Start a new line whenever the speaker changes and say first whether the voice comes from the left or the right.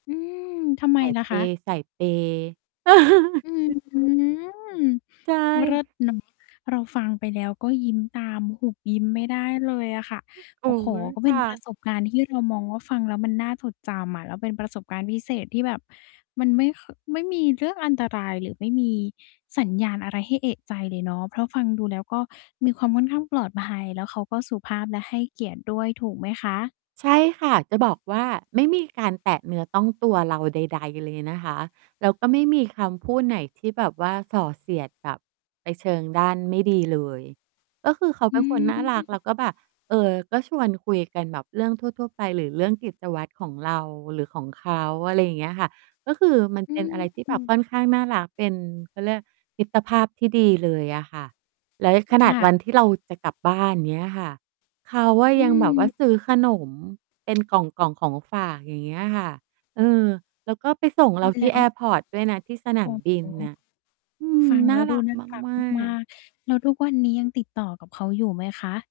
left: อืม ทำไม
right: สาย
left: ล่ะ
right: เป
left: คะ?
right: ย์ สายเปย์
left: อื้อฮือ
right: ใช
left: เลิ
right: ่
left: ศเลย เราฟังไปแล้วก็ยิ้มตาม หุบยิ้มไม่ได้เลยอะค่ะ
right: โอ
left: โอ
right: ๊
left: ้โฮ
right: ย
left: ก็เ
right: ค
left: ป็น
right: ่
left: ประ
right: ะ
left: สบ การณ์ที่เรามองว่า ฟังแล้วมันน่าจดจำอะ แล้วเป็นประสบการณ์พิเศษที่แบบมันไม่ ค ไม่มีเรื่องอันตรายหรือไม่มีสัญญาณอะไรให้เอะใจเลยเนาะ เพราะฟังดูแล้วก็มีความค่อนข้างปลอดภัย แล้วเขาก็สุภาพและให้เกียรติด้วย ถูกไหมคะ?
right: ใช่ค่ะ จะบอกว่า ไม่มีการแตะเนื้อต้องตัวเราใด ๆ เลยนะคะ แล้วก็ไม่มีคำพูดไหนที่แบบว่าส่อเสียดแบบไปเชิงด้านไม่ดีเลย ก็คือเขา
left: อ
right: เป็
left: ื
right: นคนน่ารักแล
left: ม
right: ้วก็แบบ เออ ก็ชวนคุยกันแบบเรื่องทั่ว ๆ ไปหรือเรื่องกิจวัตรของเราหรือของเขา อะไรอย่างเงี้ยค่ะ ก็คือมัน
left: อื
right: เป็นอะไรที่แบบ
left: ม
right: ค่อนข้างน่ารัก เป็น เขาเรียกมิตรภาพที่ดีเลยอะค่ะ แล้ว ย ข
left: ค
right: นาด
left: ่
right: วัน
left: ะ
right: ที่เราจะกลับบ้าน เงี้ยค่ะ เขาอะ
left: อื
right: ยังแบบว่า
left: ม
right: ซื้อขนมเป็น กล่อง ๆ ของฝาก อย่างเงี้ยค่ะ เออ แล้วก็ไปส่งเราท
left: แ
right: ี
left: ล้
right: ่แอ
left: ว
right: ร์พอร์ต ด้วยนะ ที่สน
left: โอ
right: า
left: ้
right: มบิ
left: โฮ
right: นน่ะ อืม
left: ฟัง
right: น
left: แ
right: ่
left: ล้
right: า
left: วดู
right: รัก
left: น่ารัก
right: มา
left: มา
right: ก ๆ
left: ก ๆ แล้วทุกวันนี้ ยังติดต่อกับเขาอยู่ไหมคะ?